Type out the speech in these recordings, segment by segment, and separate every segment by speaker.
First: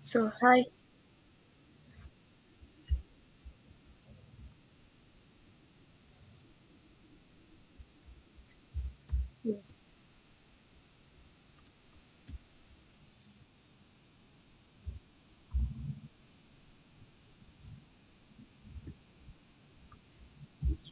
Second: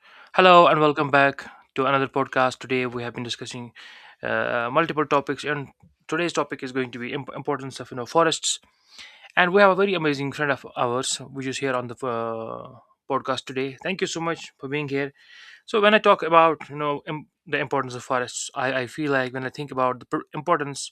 Speaker 1: So hi.
Speaker 2: Hello and welcome back to another podcast. Today we have been discussing multiple topics, and today's topic is going to be importance of forests. And we have
Speaker 1: Yes.
Speaker 2: a very amazing friend of ours, which is here on the podcast today. Thank you so much for being here. So when I talk about the importance of forests, I feel like when I think about the importance,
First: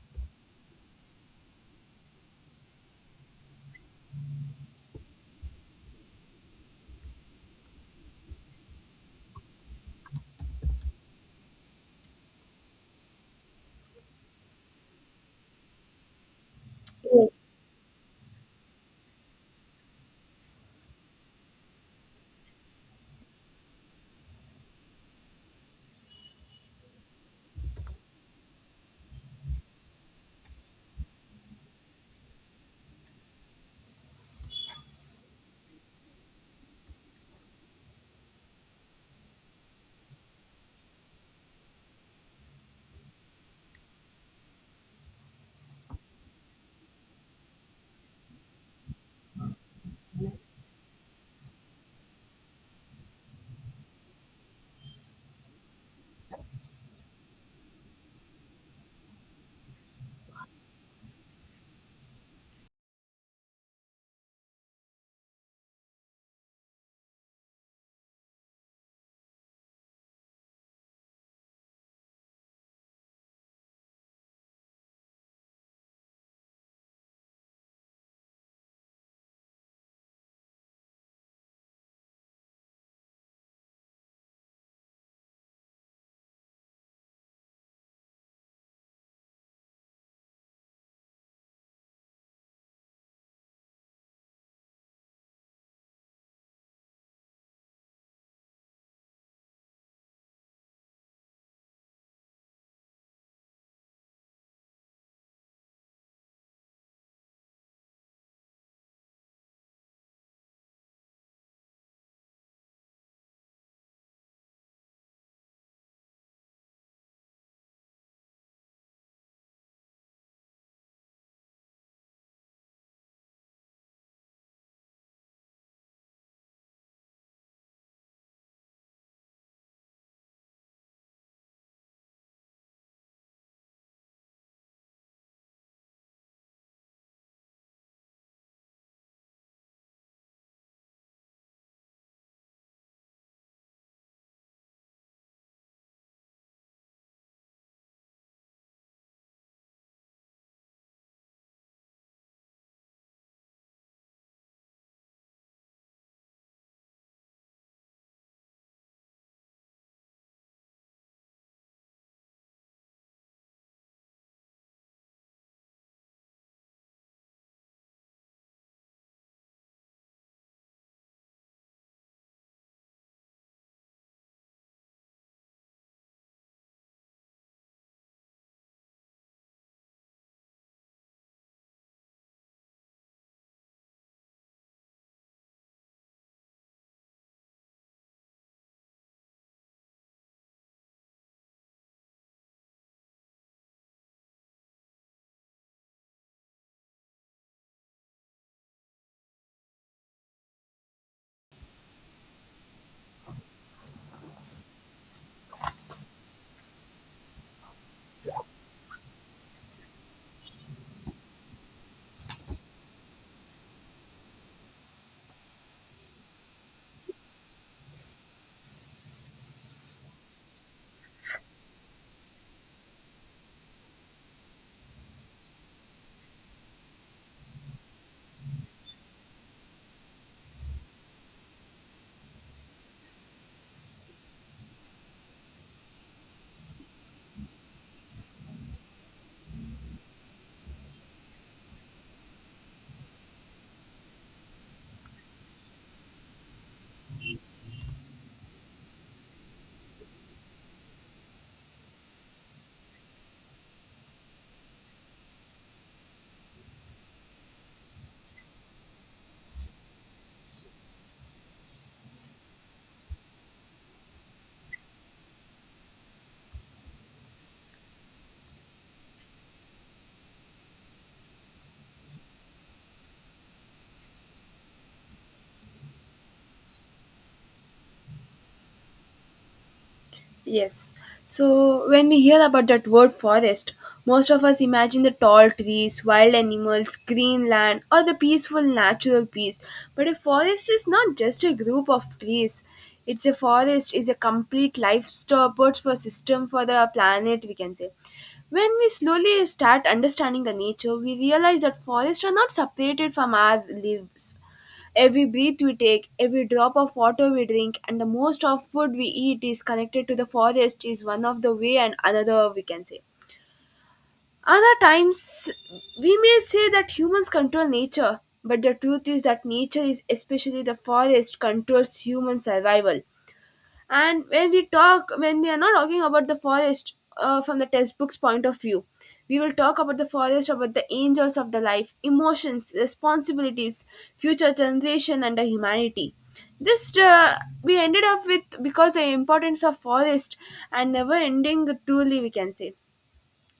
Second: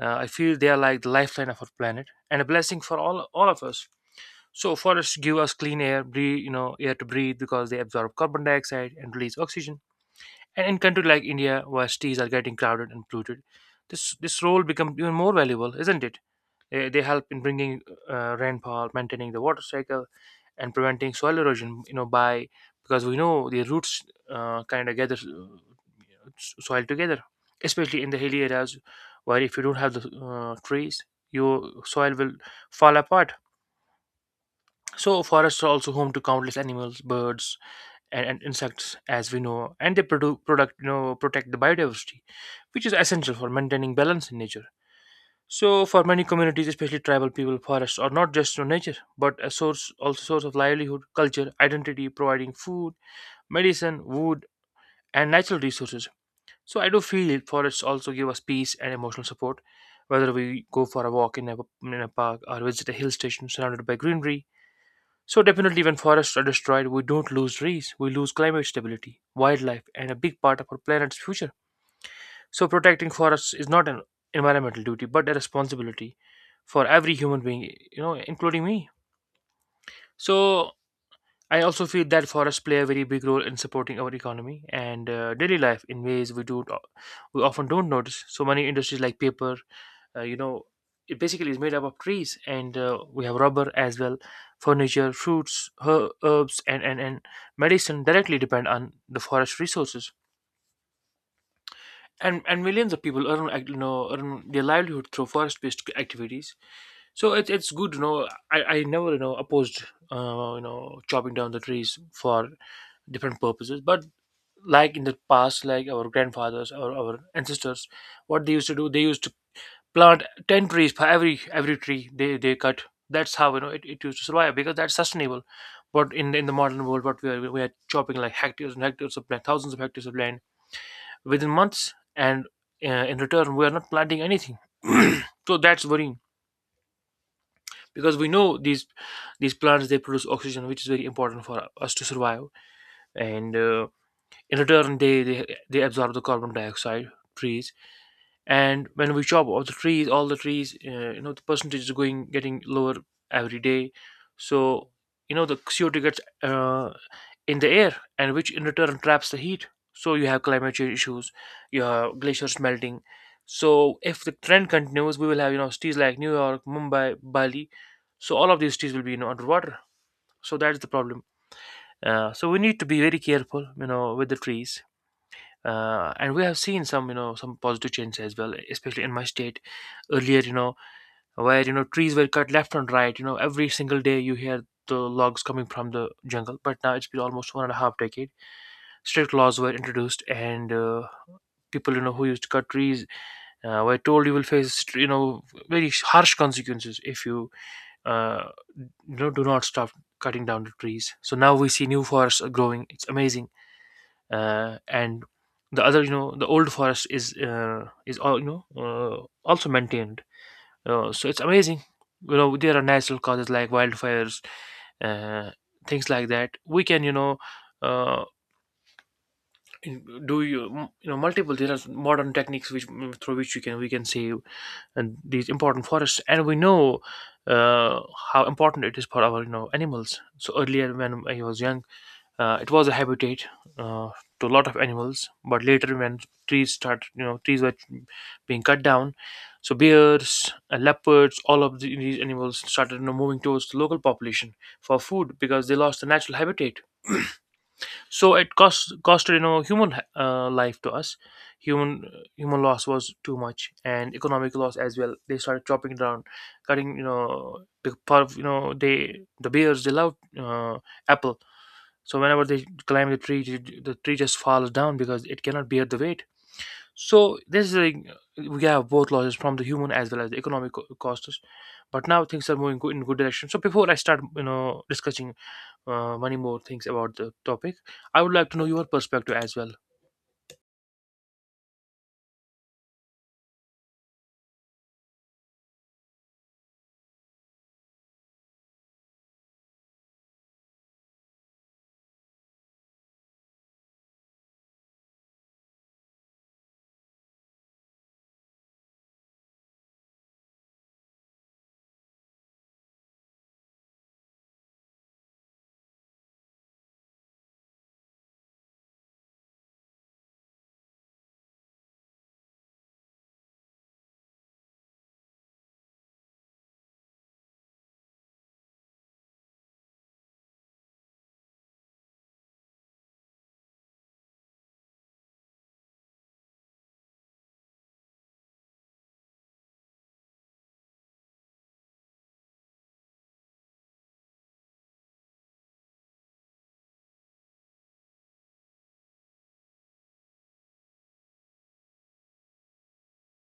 Speaker 2: I feel they are like the lifeline of our planet and a blessing for all of us. So forests give us clean air, breathe, you know, air to breathe because they absorb carbon dioxide and release oxygen, and in countries like India, where cities are getting crowded and polluted, this role becomes even more valuable, isn't it? They help
Speaker 1: Yes.
Speaker 2: in bringing rainfall, maintaining the water cycle, and preventing soil erosion. You know, by because we know the roots kind of gather soil together, especially in the hilly areas where if you don't have the trees, your soil will fall apart. So forests are also home to countless animals, birds, and insects as we know, and they produ- product you know protect the biodiversity, which is essential for maintaining balance in nature. So for many communities, especially tribal people, forests are not just you nature but a source, also source of livelihood, culture, identity, providing food, medicine, wood, and natural resources. So I do feel forests also give us peace and emotional support, whether we go for a walk in in a park or visit a hill station surrounded by greenery. So definitely when forests are destroyed, we don't lose trees, we lose climate stability, wildlife, and a big part of our planet's future. So protecting forests is not an environmental duty, but a responsibility for every human being, you know, including me. So I also feel that forests play a very big role in supporting our economy and daily life in ways we often don't notice. So many industries like paper, uh, you know it basically is made up of trees, and we have rubber as well, furniture, fruits, herbs, and medicine directly depend on the forest resources. And millions of people earn, earn their livelihood through forest based activities. So it's good, you know, I never, you know, opposed chopping down the trees for different purposes. But like in the past, like our grandfathers or our ancestors, what they used to do, they used to plant 10 trees for every tree they cut. That's how, you know, it used to survive because that's sustainable. But in in the modern world, what we are chopping like hectares and hectares of land, thousands of hectares of land within months, and in return we are not planting anything. So that's worrying, because we know these plants, they produce oxygen, which is very important for us to survive. And in return they absorb the carbon dioxide, trees. And when we chop off the trees, all the trees, you know, the percentage is going getting lower every day. So you know the CO2 gets in the air, and which in return traps the heat. So you have climate change issues, you have glaciers melting. So if the trend continues, we will have, you know, cities like New York, Mumbai, Bali. So all of these cities will be, you know, underwater. So that is the problem. So we need to be very careful, you know, with the trees. And we have seen some, you know, some positive changes as well, especially in my state. Earlier, you know, where, you know, trees were cut left and right, you know, every single day you hear the logs coming from the jungle. But now it's been almost 1.5 decade, strict laws were introduced. And people, you know, who used to cut trees, were told you will face, you know, very harsh consequences if you, uh, you know, do not stop cutting down the trees. So now we see new forests are growing, it's amazing. And the other, you know, the old forest is, is all, you know, also maintained. So it's amazing. You know, there are natural causes like wildfires, uh, things like that we can, you know, uh, do you you know, multiple, there are modern techniques which, through which you can we can save and these important forests. And we know uh, how important it is for our, you know, animals. So earlier when I was young, it was a habitat uh, to a lot of animals. But later, when trees start you know trees were being cut down, so bears, leopards, all of these animals started, you know, moving towards the local population for food because they lost the natural habitat. So it costed, you know, human life to us. Human human loss was too much, and economic loss as well. They started chopping down, cutting, you know, the part of, you know, they, the bears, they love, apple. So whenever they climb the tree, the tree just falls down because it cannot bear the weight. So this is like, we have both losses from the human as well as the economic costs. But now things are in good direction. So before I start, you know, discussing many more things about the topic. I would like to know your perspective as well.
Speaker 1: Yes. So when we hear about that word forest, most of us imagine the tall trees, wild animals, green land, or the peaceful natural peace. But a forest is not just a group of trees. It's a forest is a complete life support for system for the planet, we can say. When we slowly start understanding the nature, we realize that forests are not separated from our lives. Every breath we take, every drop of water we drink, and the most of food we eat is connected to the forest is one of the way and another we can say. Other times we may say that humans control nature, but the truth is that nature is especially the forest controls human survival. And when we talk when we are not talking about the forest from the textbook's point of view, we will talk about the forest about the angels of the life, emotions, responsibilities, future generation, and the humanity. This we ended up with because the importance of forest and never ending truly, we can say.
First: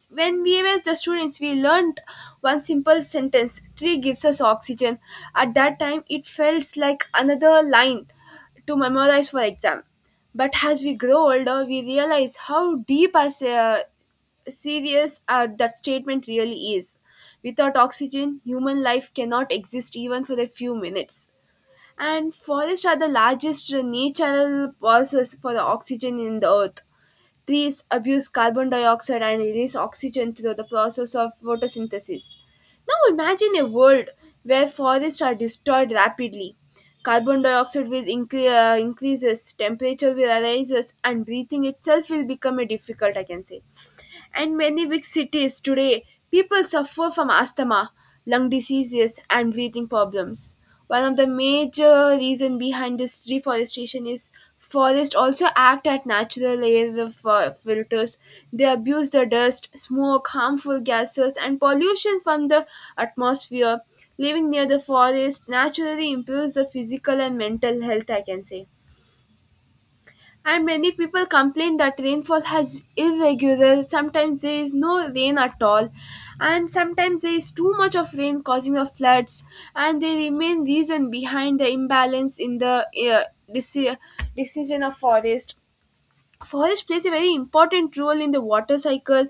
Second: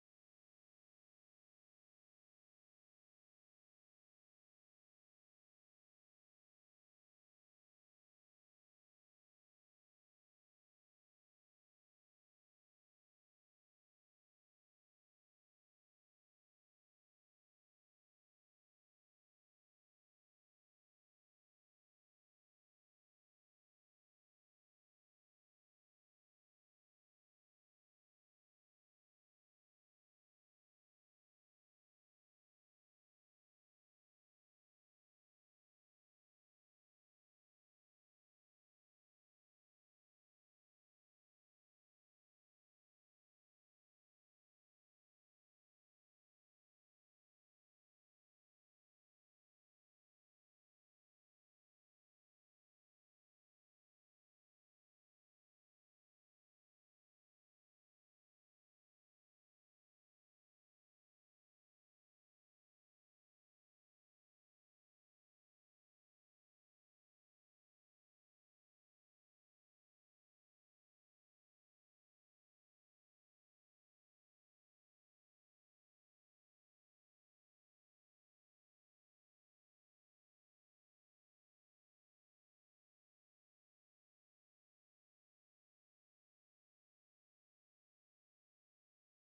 Speaker 1: When we were the students, we learned one simple sentence: tree gives us oxygen. At that time, it felt like another line to memorize for exam. But as we grow older, we realize how deep as serious that statement really is. Without oxygen, human life cannot exist even for a few minutes. And forests are the largest natural sources for the oxygen in the earth. Trees abuse carbon dioxide and release oxygen through the process of photosynthesis. Now imagine a world where forests are destroyed rapidly. Carbon dioxide will increases, temperature will rises, and breathing itself will become a difficult, I can say. And many big cities today, people suffer from asthma, lung diseases, and breathing problems. One of the major reasons behind this deforestation is forests also act as natural air filters. They abuse the dust, smoke, harmful gases, and pollution from the atmosphere. Living near the forest naturally improves the physical and mental health, I can say. And many people complain that rainfall has irregular, sometimes there is no rain at all and sometimes there is too much of rain causing the floods, and they remain reason behind the imbalance in the deci- decision of forest. Forest plays a very important role in the water cycle.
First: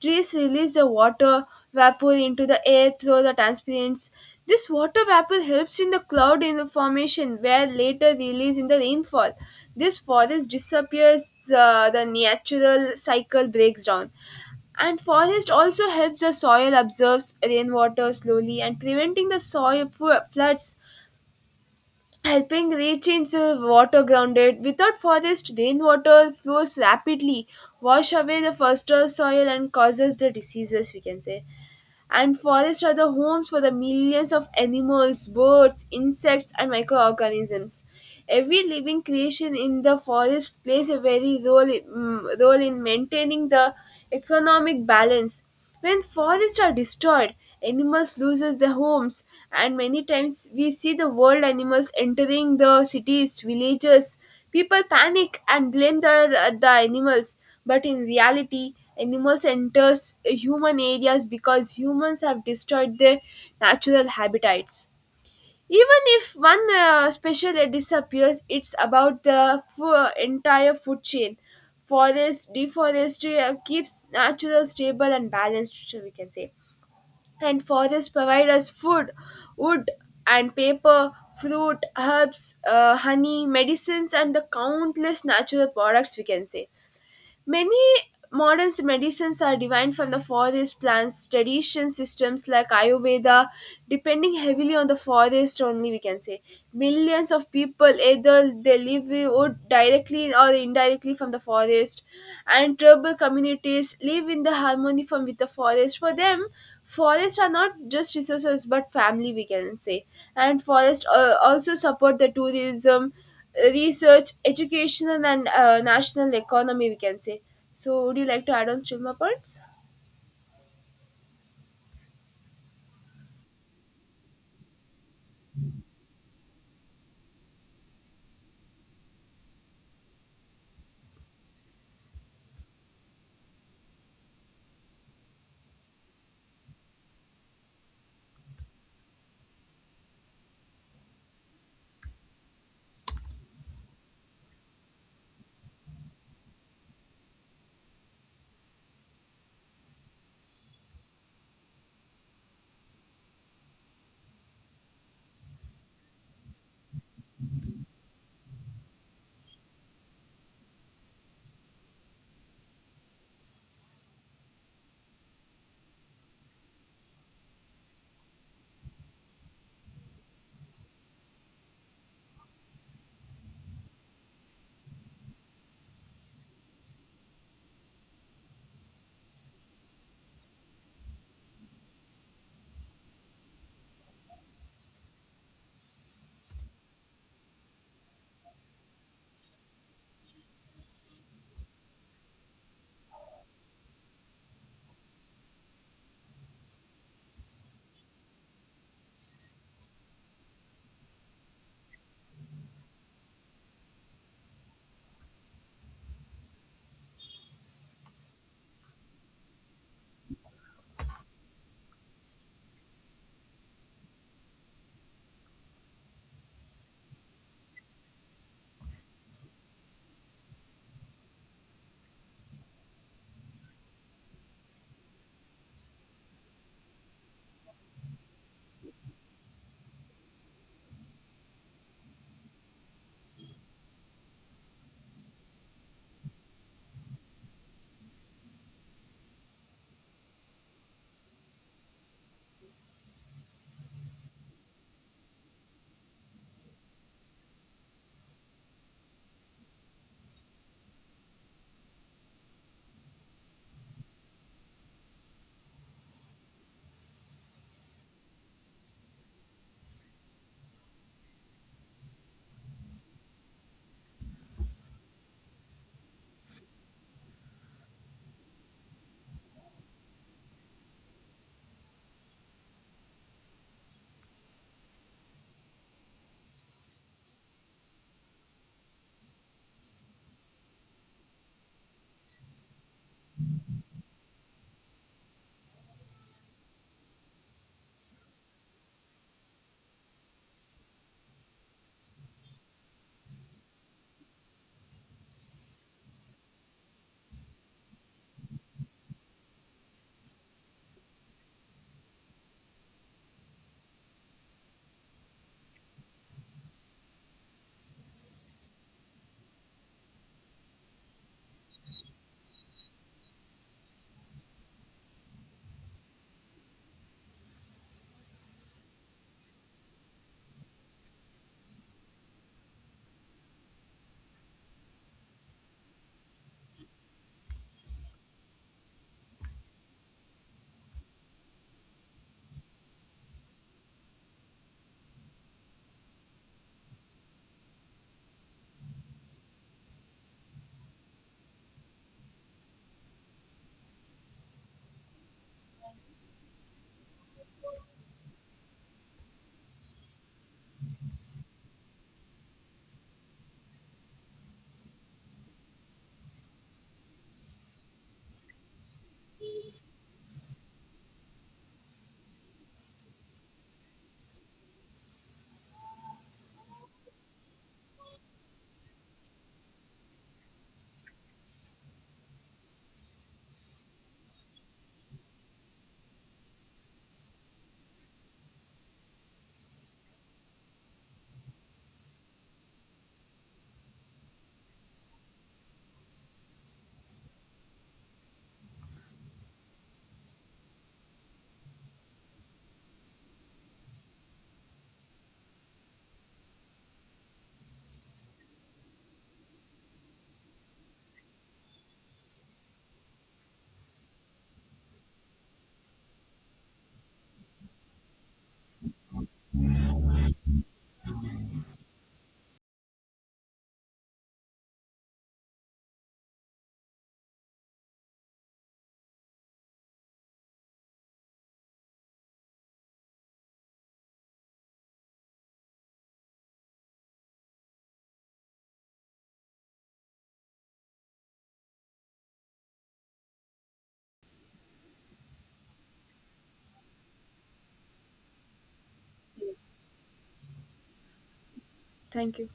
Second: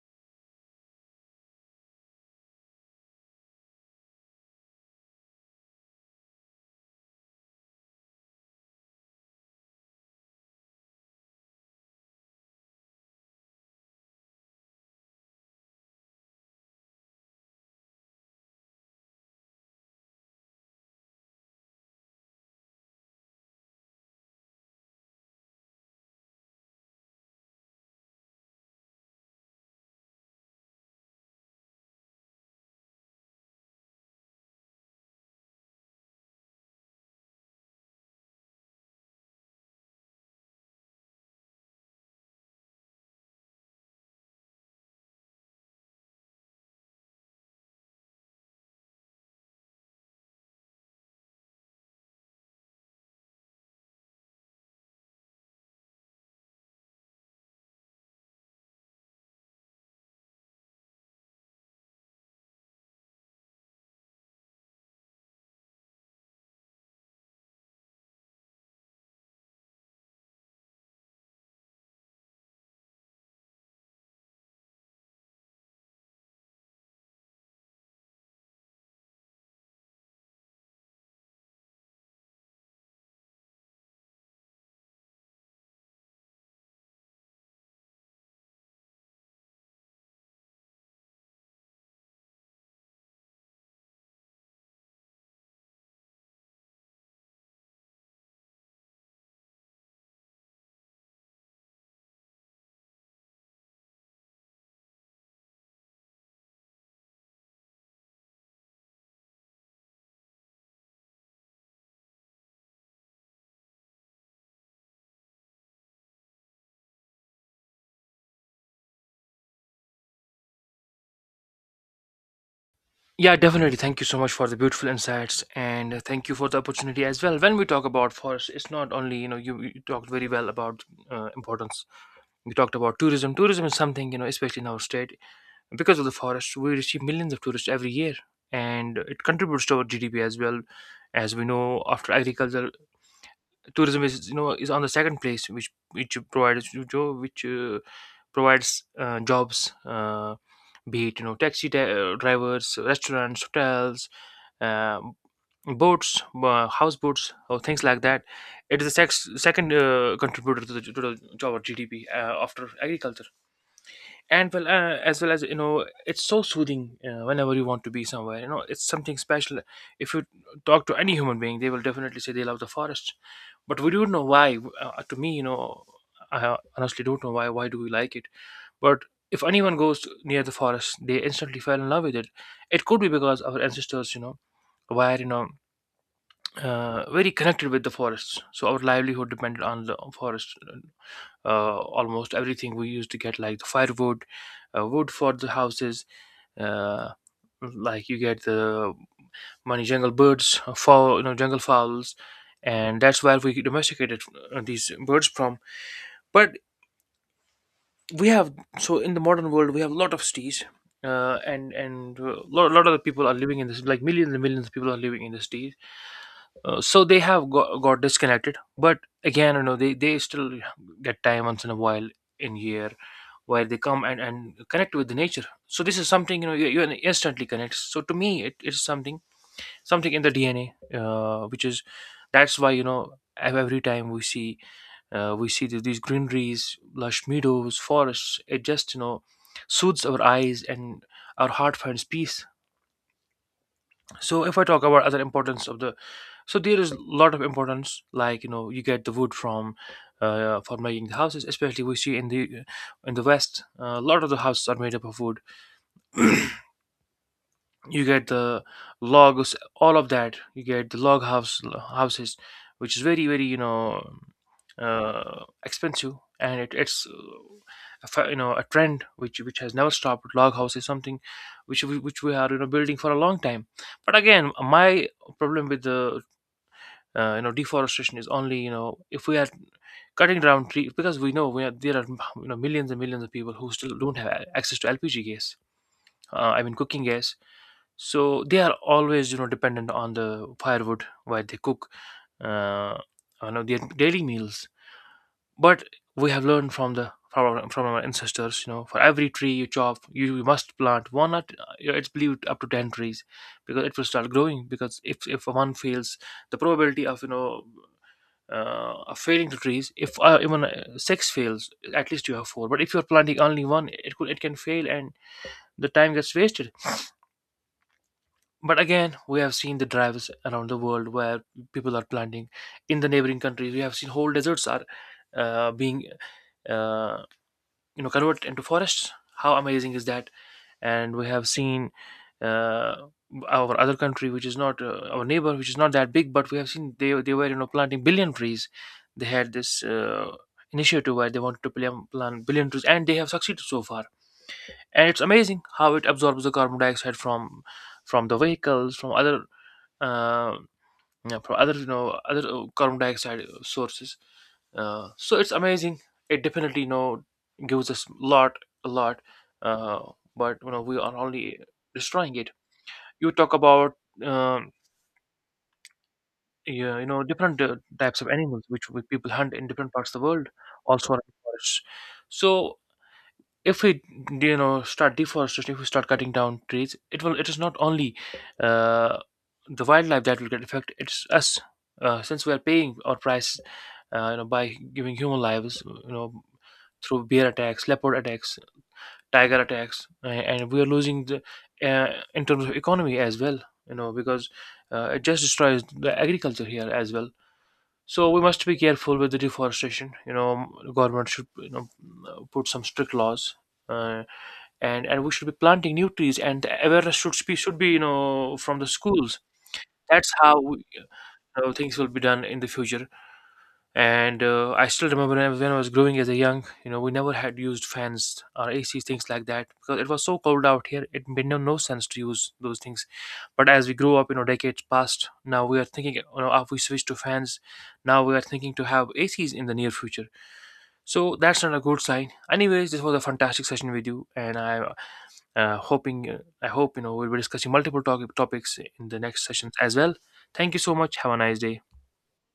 Speaker 1: Trees release the water vapor into the air through the transpirants. This water vapor helps in the cloud in the formation, where later release in the rainfall. This forest disappears, the natural cycle breaks down. And forest also helps the soil absorbs rainwater slowly and preventing the soil floods, helping reach the water grounded. Without forest, rainwater flows rapidly, wash away the fertile soil and causes the diseases, we can say. And forests are the homes for the millions of animals, birds, insects, and microorganisms. Every living creation in the forest plays a very role role in maintaining the economic balance. When forests are destroyed, animals loses their homes, and many times we see the wild animals entering the cities, villages. People panic and blame the animals, but in reality, animals enters human areas because humans have destroyed their natural habitats. Even if one species disappears, it's about the entire food chain. Forest deforestation keeps natural stable and balanced, so we can say. And forests provide us food, wood, and paper, fruit, herbs, honey, medicines, and the countless natural products, we can say. Many modern medicines are derived from the forest plants, tradition systems like Ayurveda, depending heavily on the forest only, we can say. Millions of people either they live or directly or indirectly from the forest, and tribal communities live in the harmony from with the forest. For them, forests are not just resources but family, we can say. And forests also support the tourism, research, education, and national economy, we can say. So, would you like to add on still more points?
Speaker 2: Yeah, definitely. Thank you so much for the beautiful insights, and thank you for the opportunity as well. When we talk about forest, it's not only, you know, you talked very well about importance. You talked about tourism. Tourism is something, you know, especially in our state, because of the forest, we receive millions of tourists every year, and it contributes to our GDP as well. As we know, after agriculture, tourism is, you know, is on the second place, which provides, which provides jobs, be it, you know, taxi drivers, restaurants, hotels, um boats, houseboats, or things like that. It is the second contributor to to the job or gdp after agriculture. And well, as well as, you know, it's so soothing. Whenever you want to be somewhere, you know, it's something special. If you talk to any human being, they will definitely say they love the forest. But we don't know why. To me, you know, I honestly don't know why do we like it. But if anyone goes near the forest, they instantly fell in love with it. It could be because our ancestors, were, you know, very connected with the forests. So our livelihood depended on the forest. Almost everything we used to get, like the firewood, wood for the houses, uh, like you get the money, jungle birds, fowl, you know, jungle fowls. And that's where we domesticated these birds from. But we have, so in the modern world, we have a lot of cities, and a lot of the people are living in this, like millions and millions of people are living in the cities. So they have got disconnected. But again, you know, they still get time once in a while in year, where they come and connect with the nature. So this is something, you know, you instantly connect. So to me it is something, something in the dna, which is that's why, you know, every time we see, these greeneries, lush meadows, forests, it just, you know, soothes our eyes and our heart finds peace. So if I talk about other importance of the, so there is a lot of importance, like, you know, you get the wood from, for making the houses, especially we see in the west a lot of the houses are made up of wood. You get the logs, all of that, you get the log house, houses, which is very very, you know, expensive. And it's a you know, a trend which has never stopped. Log house is something which which we are, you know, building for a long time. But again, my problem with the you know, deforestation is only, you know, if we are cutting down trees, because we know there are, you know, millions and millions of people who still don't have access to lpg gas, I mean, cooking gas. So they are always, you know, dependent on the firewood while they cook uh, you know, their daily meals. But we have learned from from our ancestors, you know, for every tree you chop, you must plant one at, it's believed up to 10 trees. Because it will start growing, because if one fails, the probability of, you know, of failing to trees if, even six fails, at least you have four. But if you're planting only one, it could, it can fail, and the time gets wasted. But again, we have seen the drives around the world where people are planting in the neighboring countries. We have seen whole deserts are, being, uh, you know, converted into forests. How amazing is that? And we have seen uh, our other country, which is not, our neighbor, which is not that big, but we have seen they were, you know, planting billion trees. They had this initiative where they wanted to plant billion trees, and they have succeeded so far. And it's amazing how it absorbs the carbon dioxide from the vehicles, from other, um, yeah, from other, you know, other carbon dioxide sources. So it's amazing. It definitely, you know, gives us lot a lot, uh, but you know, we are only destroying it. You talk about, um, yeah, you know, different types of animals which people hunt in different parts of the world, also around forests. So if we, you know, start deforestation, if we start cutting down trees, it is not only uh, the wildlife that will get affected, it's us. Since we are paying our price, you know, by giving human lives, you know, through bear attacks, leopard attacks, tiger attacks. And we are losing the uh, in terms of economy as well, you know, because it just destroys the agriculture here as well. So we must be careful with the deforestation. You know, government should, you know, put some strict laws, uh and we should be planting new trees. And the awareness should be, you know, from the schools. That's how, you know, things will be done in the future. And I still remember when I was growing as a young, you know, we never had used fans or ac things like that, because it was so cold out here, it made no sense to use those things. But as we grew up, you know, decades passed, now we are thinking, you know, if we switch to fans, now we are thinking to have acs in the near future. So that's not a good sign. Anyways, this was a fantastic session with you. And I, hoping I hope, you know, we'll be discussing multiple topics in the next sessions as well. Thank you so much. Have a nice day.
Speaker 1: Thank you.